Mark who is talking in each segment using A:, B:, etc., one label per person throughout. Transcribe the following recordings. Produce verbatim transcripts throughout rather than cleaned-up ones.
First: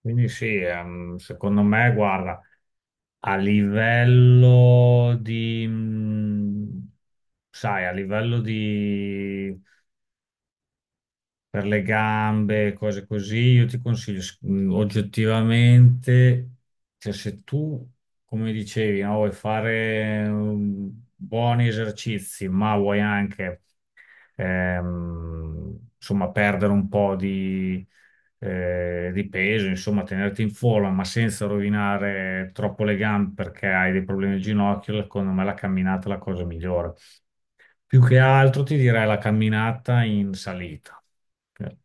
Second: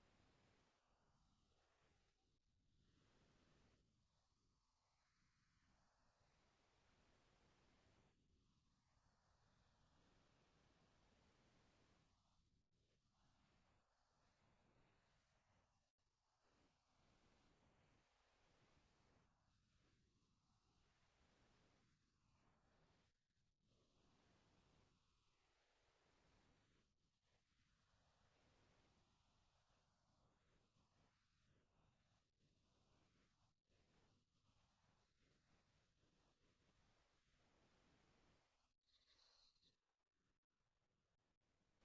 A: Quindi sì, ehm, secondo me, guarda, a livello di, mh, sai, a livello di, per le gambe, cose così, io ti consiglio, s- mh, oggettivamente, cioè se tu, come dicevi, no, vuoi fare um, buoni esercizi, ma vuoi anche ehm, insomma, perdere un po' di, eh, di peso, insomma, tenerti in forma, ma senza rovinare troppo le gambe perché hai dei problemi al ginocchio. Secondo me la camminata è la cosa migliore. Più che altro ti direi la camminata in salita.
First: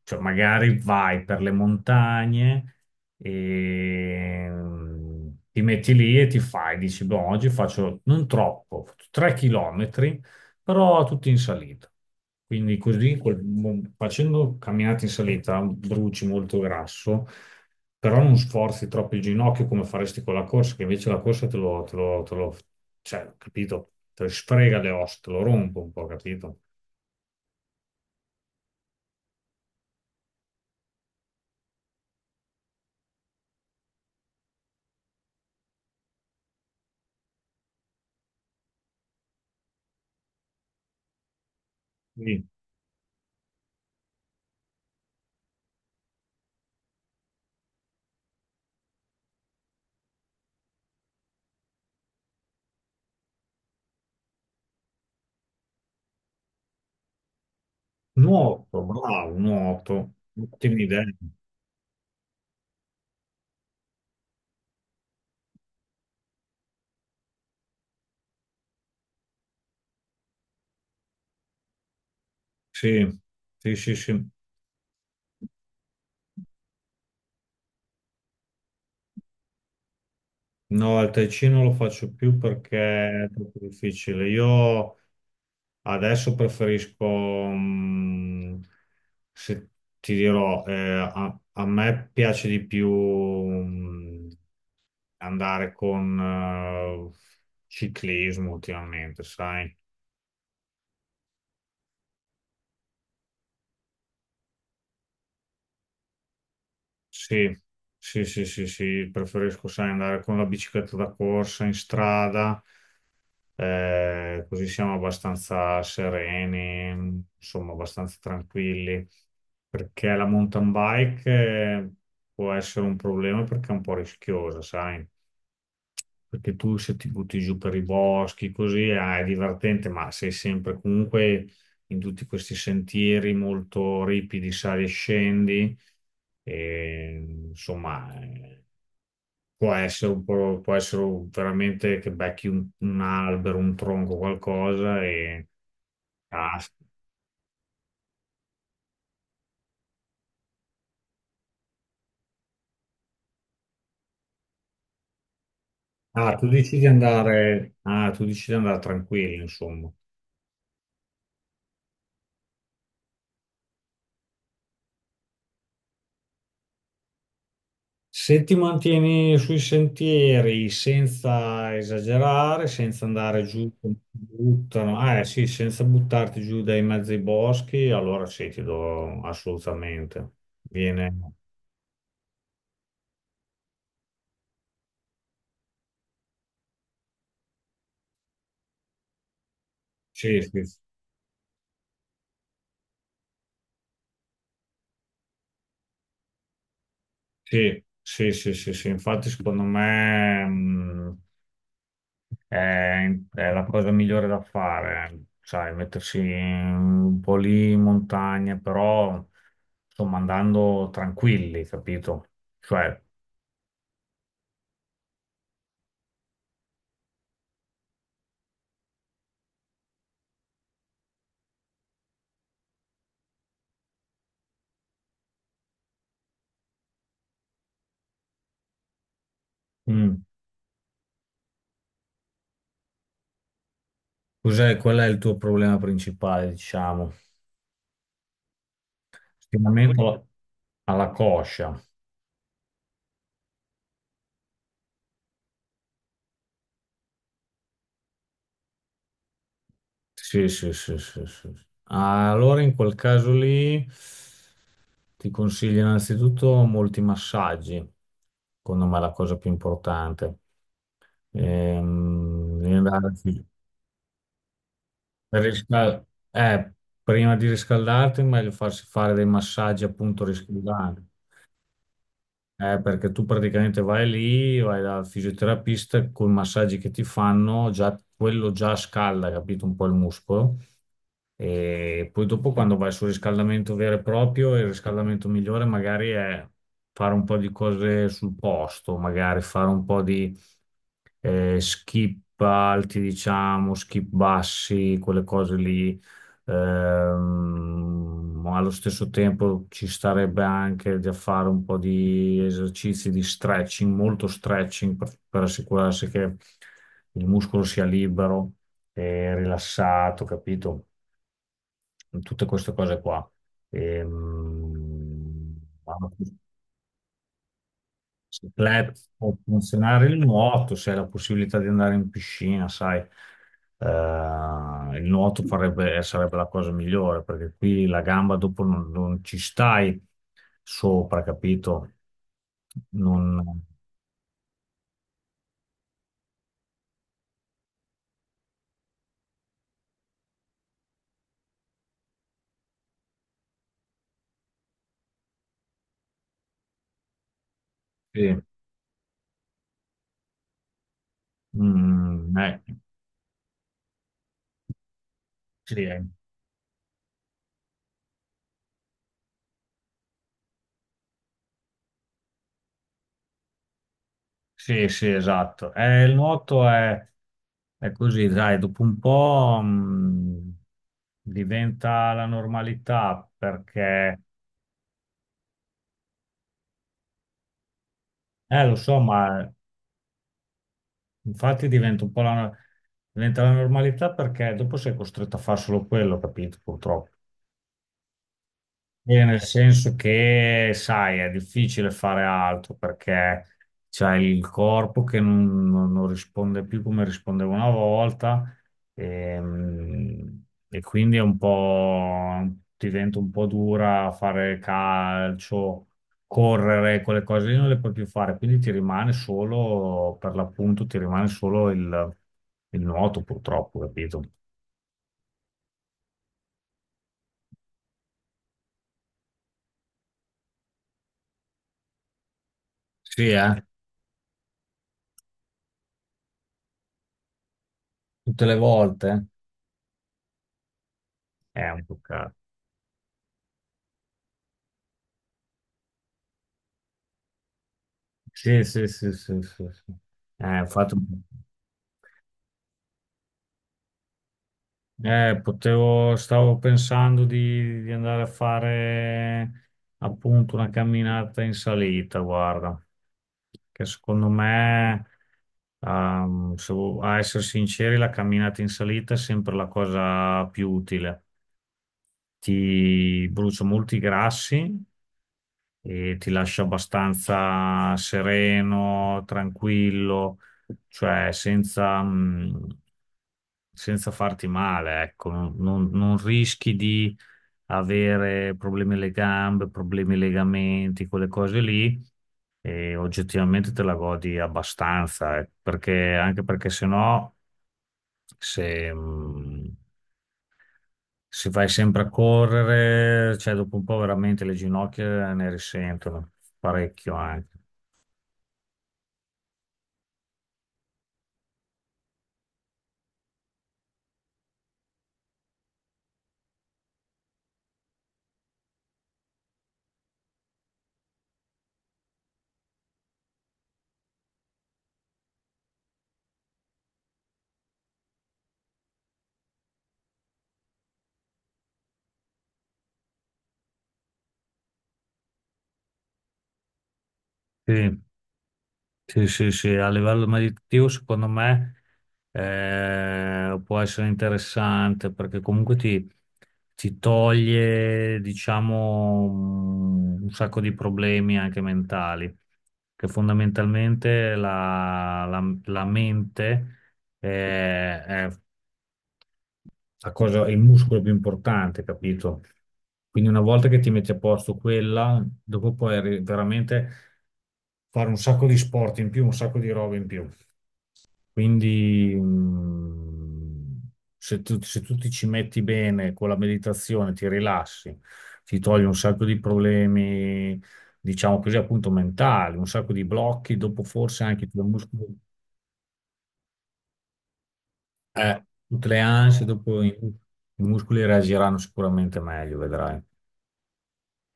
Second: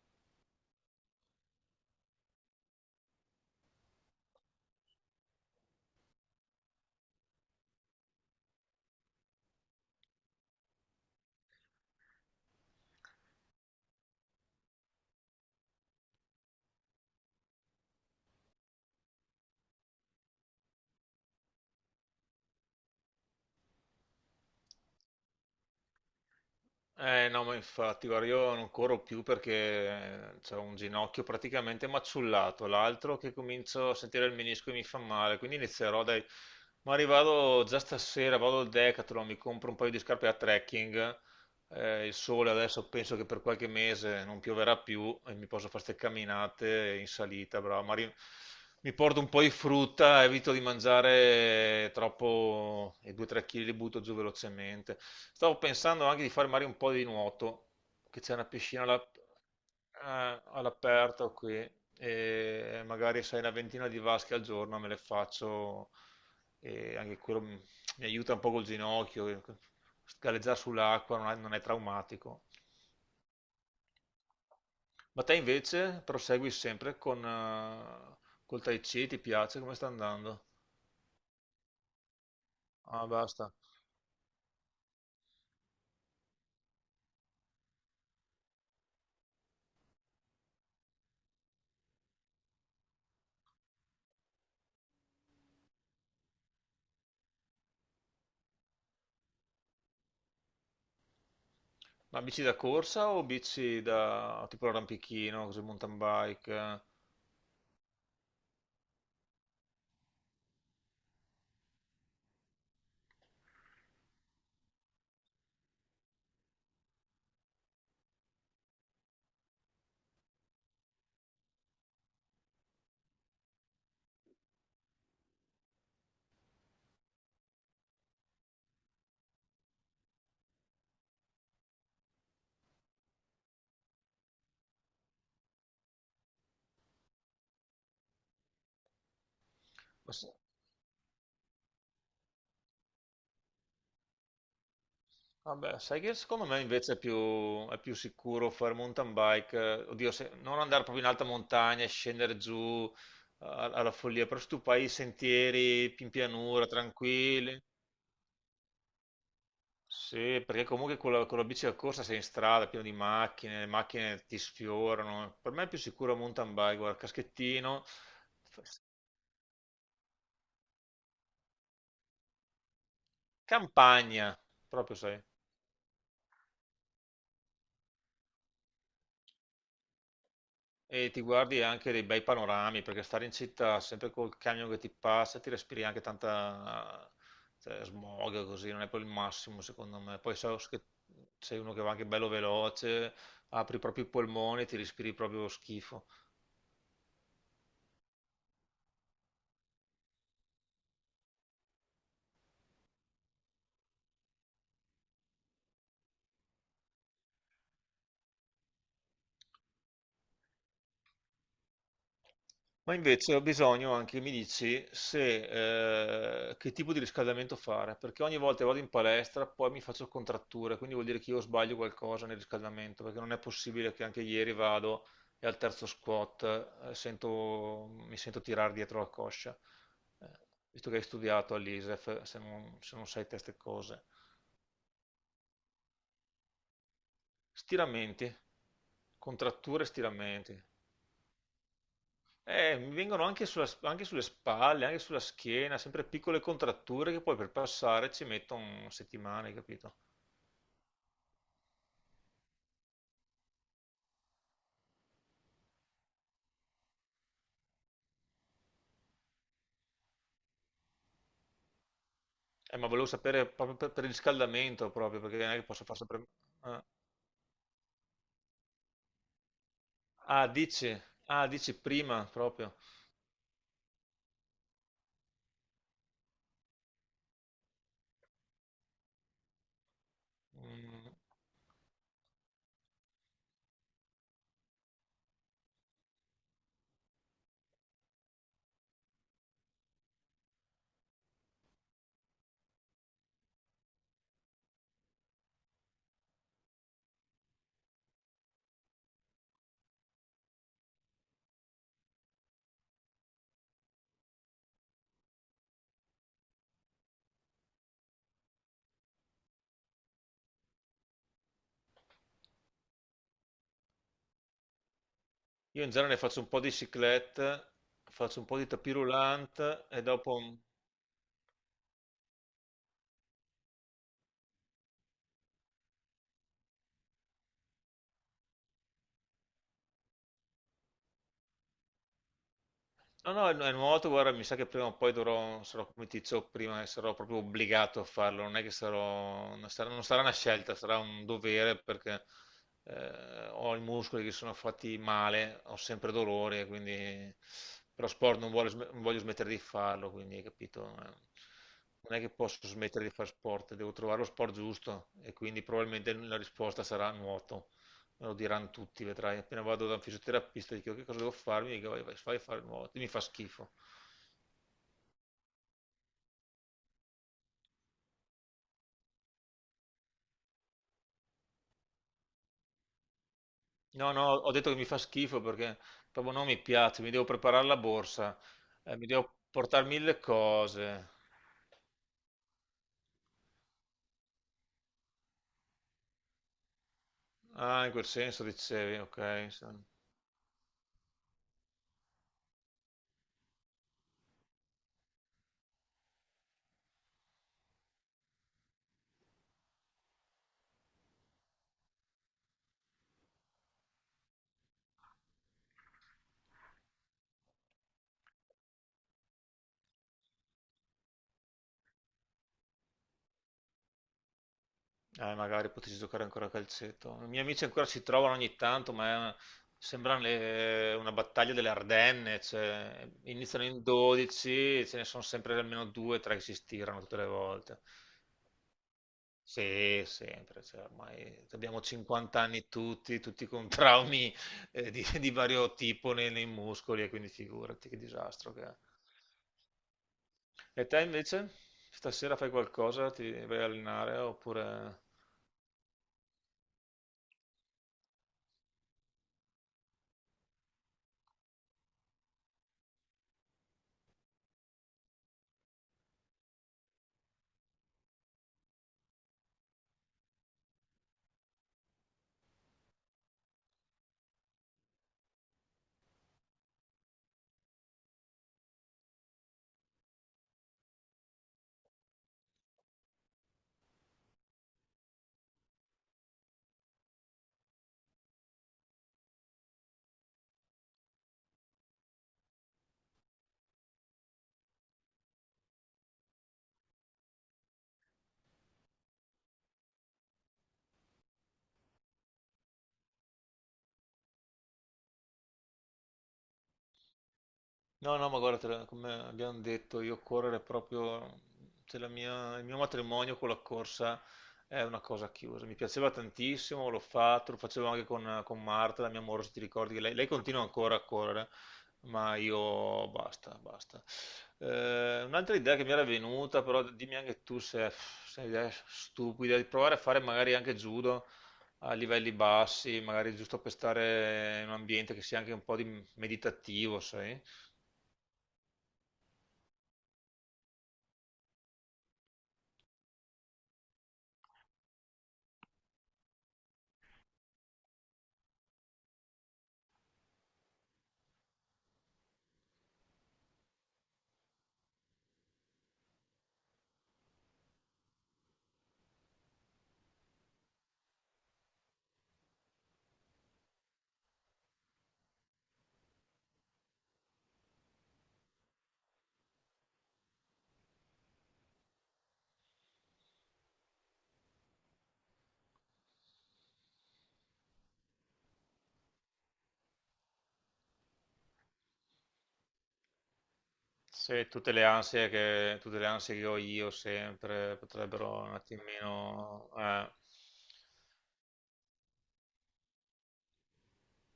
A: Cioè, magari vai per le montagne e mm, ti metti lì e ti fai, dici, boh, oggi faccio non troppo, tre chilometri, però tutti in salita. Quindi così, col- mo- facendo camminate in salita, bruci molto grasso, però non sforzi troppo il ginocchio come faresti con la corsa, che invece la corsa te lo, te lo, te lo- cioè, capito? Te lo sfrega le ossa, te lo rompe un po', capito?
B: Eh no, ma infatti, guarda, io non corro più perché ho un ginocchio praticamente maciullato, l'altro che comincio a sentire il menisco e mi fa male, quindi inizierò dai... Ma arrivado già stasera, vado al Decathlon, mi compro un paio di scarpe a trekking eh, Il
A: Sì.
B: sole adesso penso che per qualche mese non pioverà più e mi posso fare queste camminate in salita, bravo. Ma ri- mi porto un po' di frutta, evito di mangiare troppo e due tre chili li butto giù velocemente. Stavo pensando anche di fare magari un po' di nuoto, che c'è una piscina
A: Nuoto,
B: alla-
A: bravo, nuoto.
B: eh,
A: Ottima idea.
B: all'aperto qui e magari sai una ventina di vasche al giorno me le faccio e anche quello mi mi aiuta un po' col ginocchio. Galleggiare sull'acqua non è, non è traumatico.
A: Sì, sì, sì, sì.
B: Ma te invece prosegui sempre con eh, col Tai Chi, ti piace? Come sta andando?
A: No, al Tai non lo faccio più
B: Ah,
A: perché è
B: basta.
A: troppo difficile. Io adesso preferisco, mm, se ti dirò, eh, a, a me piace di più, mm, andare con, eh, ciclismo ultimamente, sai?
B: Ma bici da corsa o bici da tipo arrampichino, così mountain bike? Eh? Ma
A: Sì, sì, sì, sì, sì, preferisco, sai, andare con la bicicletta da corsa in strada, eh, così siamo abbastanza sereni, insomma, abbastanza tranquilli, perché la mountain bike eh, può essere un problema perché è un po' rischiosa, sai? Perché tu se ti butti giù per i boschi, così ah, è divertente, ma sei sempre comunque in tutti questi sentieri molto ripidi, sali e scendi, e, insomma, eh, può essere un
B: s-
A: po', può essere veramente che becchi un, un albero, un tronco, qualcosa e
B: Vabbè, sai che secondo me
A: caschi.
B: invece è più, è più sicuro fare mountain bike, eh, oddio, se- non andare proprio in alta montagna e scendere giù a- alla follia, però se tu fai i sentieri in
A: Ah, tu
B: pianura,
A: decidi di
B: tranquilli.
A: andare, ah, tu decidi di andare tranquillo, insomma.
B: Sì, perché comunque con la, con la bici da corsa sei in strada, pieno di macchine, le macchine ti sfiorano. Per me è più sicuro un mountain bike, guarda, caschettino,
A: Se ti mantieni sui sentieri senza esagerare, senza andare giù, come ti
B: campagna, proprio
A: buttano, ah, eh
B: sai.
A: sì, senza buttarti giù dai mezzi ai boschi, allora sì, ti do assolutamente.
B: E ti
A: Viene.
B: guardi anche dei bei panorami, perché stare in città sempre col camion che ti passa, ti respiri anche tanta, cioè, smog così, non è poi il massimo secondo me. Poi
A: Sì,
B: so
A: sì,
B: che sei uno che va anche bello veloce, apri proprio i polmoni, ti respiri proprio schifo.
A: sì, sì, sì, sì, sì. Infatti secondo me mh, è, è la cosa migliore da fare, sai, mettersi un po' lì in montagna, però insomma andando tranquilli, capito?
B: Ma
A: Cioè,
B: invece ho bisogno anche, mi dici, se, eh, che tipo di riscaldamento fare, perché ogni volta che vado in palestra poi mi faccio contratture, quindi vuol dire che io sbaglio qualcosa nel riscaldamento, perché non è possibile che anche ieri vado e al terzo squat eh, sento- mi sento tirare dietro la coscia,
A: mm.
B: Eh, Visto che hai studiato all'ISEF, se non, se non sai queste cose.
A: Cos'è, qual è il tuo problema principale, diciamo?
B: Stiramenti, contratture e
A: Stimamento
B: stiramenti.
A: alla coscia.
B: Eh, mi vengono anche, sulla- anche sulle spalle, anche sulla schiena, sempre piccole contratture che poi per passare ci mettono settimane, capito?
A: Sì, sì, sì, sì, sì. Allora, in quel caso lì, ti consiglio innanzitutto molti massaggi. Secondo me è la cosa più importante. Ehm, devi
B: Eh, ma volevo
A: andare sì.
B: sapere proprio per, per il riscaldamento, proprio, perché
A: Per
B: non è che posso far
A: riscal-
B: sempre...
A: eh,
B: Ah,
A: prima di riscaldarti, è meglio farsi fare dei massaggi appunto
B: ah, dici,
A: riscaldanti.
B: ah, dici prima, proprio.
A: Eh, perché tu praticamente vai lì, vai dal fisioterapista con i massaggi che ti fanno, già, quello già scalda, capito, un po' il muscolo.
B: Mm,
A: E poi dopo quando vai sul riscaldamento vero e proprio, il riscaldamento migliore magari è fare un po' di cose sul posto, magari fare un po' di eh, skip alti, diciamo, skip bassi, quelle cose lì. Ehm, allo stesso tempo ci starebbe anche da fare un po' di esercizi di stretching, molto stretching per, per assicurarsi che il muscolo sia libero e rilassato, capito? Tutte queste cose qua. Ehm,
B: Io in genere faccio un po' di cyclette, faccio un
A: se
B: po' di
A: club
B: tapis
A: può
B: roulant e
A: funzionare il
B: dopo...
A: nuoto, se hai la possibilità di andare in piscina, sai, eh, il nuoto farebbe- sarebbe la cosa migliore, perché qui la gamba dopo non, non ci stai sopra, capito?
B: No,
A: Non...
B: no, è è nuoto, guarda, mi sa che prima o poi dovrò, sarò come ti dicevo prima, e sarò proprio obbligato a farlo, non è che sarò, non sarà, non sarà una scelta, sarà un dovere perché eh, ho i muscoli che sono fatti male, ho sempre dolore, quindi però sport
A: Sì.
B: non vuole sm- non voglio smettere di farlo, quindi hai capito? Non è che
A: Mm, eh,
B: posso smettere di fare sport, devo trovare lo sport giusto e quindi
A: sì, eh.
B: probabilmente la risposta sarà nuoto. Me lo diranno tutti, vedrai. Appena vado da un fisioterapista e dico che cosa devo farmi, mi dico vai, vai, vai a fare il nuoto. Mi fa schifo.
A: Sì, sì, esatto. Eh, il nuoto è, è così, dai, dopo un po', mm, diventa la normalità,
B: No,
A: perché...
B: no, ho detto che mi fa schifo perché proprio non mi piace, mi devo preparare la borsa,
A: Eh, lo
B: eh,
A: so,
B: mi devo
A: ma
B: portare mille cose.
A: infatti diventa un po' la, diventa la normalità perché dopo sei costretto a fare solo quello, capito? Purtroppo.
B: Ah, in quel senso dicevi,
A: Bene, nel
B: ok. se-
A: senso che, sai, è difficile fare altro perché c'hai il corpo che non, non- non risponde più come rispondeva una volta ehm, e, quindi è un po', diventa un po' dura fare calcio, correre, quelle cose lì non le puoi più fare, quindi ti rimane solo, per l'appunto, ti rimane solo il, il nuoto purtroppo, capito?
B: Eh, magari potessi giocare ancora a calcetto. I miei amici ancora si trovano ogni tanto, ma è una- sembra le- una battaglia delle Ardenne. cioè,
A: Sì, eh?
B: iniziano in dodici, ce ne sono sempre almeno due o tre che si stirano tutte le volte.
A: Tutte le volte?
B: Sì, sempre, cioè, ormai
A: È
B: abbiamo
A: un peccato.
B: cinquanta anni tutti, tutti con traumi eh, di, di vario tipo nei, nei muscoli, e quindi figurati che disastro
A: Sì,
B: che è.
A: sì, sì, sì, sì, sì. Eh, ho
B: E
A: fatto...
B: te invece? Stasera fai qualcosa? Ti vai a allenare oppure...
A: eh, potevo, stavo pensando di, di andare a fare appunto una camminata in salita, guarda, che secondo me, ehm, se vo- a essere sinceri, la camminata in salita è sempre la cosa più utile. Ti brucia molti grassi e ti lascia abbastanza sereno, tranquillo, cioè senza, mm, senza farti male, ecco, non, non- non rischi di avere problemi alle gambe, problemi ai legamenti, quelle cose lì, e oggettivamente te la godi abbastanza, eh, perché, anche perché se no, se, mh, se vai sempre a correre, cioè dopo un po' veramente le ginocchia ne risentono parecchio anche.
B: No, no, ma guarda, te la- come abbiamo detto, io correre è proprio, cioè la mia- il mio matrimonio con la corsa è una cosa chiusa. Mi piaceva tantissimo, l'ho fatto, lo facevo anche con, con Marta, la mia amore, se ti ricordi, che lei, lei continua ancora a correre, ma io basta, basta. Eh, un'altra idea che mi era venuta, però dimmi anche tu se, se è un'idea stupida, di provare a fare magari anche judo a livelli bassi, magari giusto per stare in un ambiente che sia anche un po' di meditativo, sai?
A: Sì. Sì, sì, sì, a livello meditativo secondo me eh, può essere interessante perché comunque ti, ti toglie, diciamo, un sacco di problemi anche mentali, che fondamentalmente la, la- la mente eh, è la cosa, il muscolo più importante, capito? Quindi una volta che ti metti a posto quella, dopo puoi arri- veramente fare un sacco di sport in più, un sacco di robe in più. Quindi mm, se tu, se tu ti ci metti bene con la meditazione, ti rilassi, ti togli un sacco di problemi, diciamo così, appunto mentali, un sacco di blocchi, dopo forse anche
B: Se
A: i tuoi
B: tutte le
A: muscoli,
B: ansie che, tutte le ansie che ho io sempre potrebbero
A: eh,
B: un
A: tutte le ansie,
B: attimino...
A: dopo
B: eh.
A: i i muscoli reagiranno sicuramente meglio, vedrai.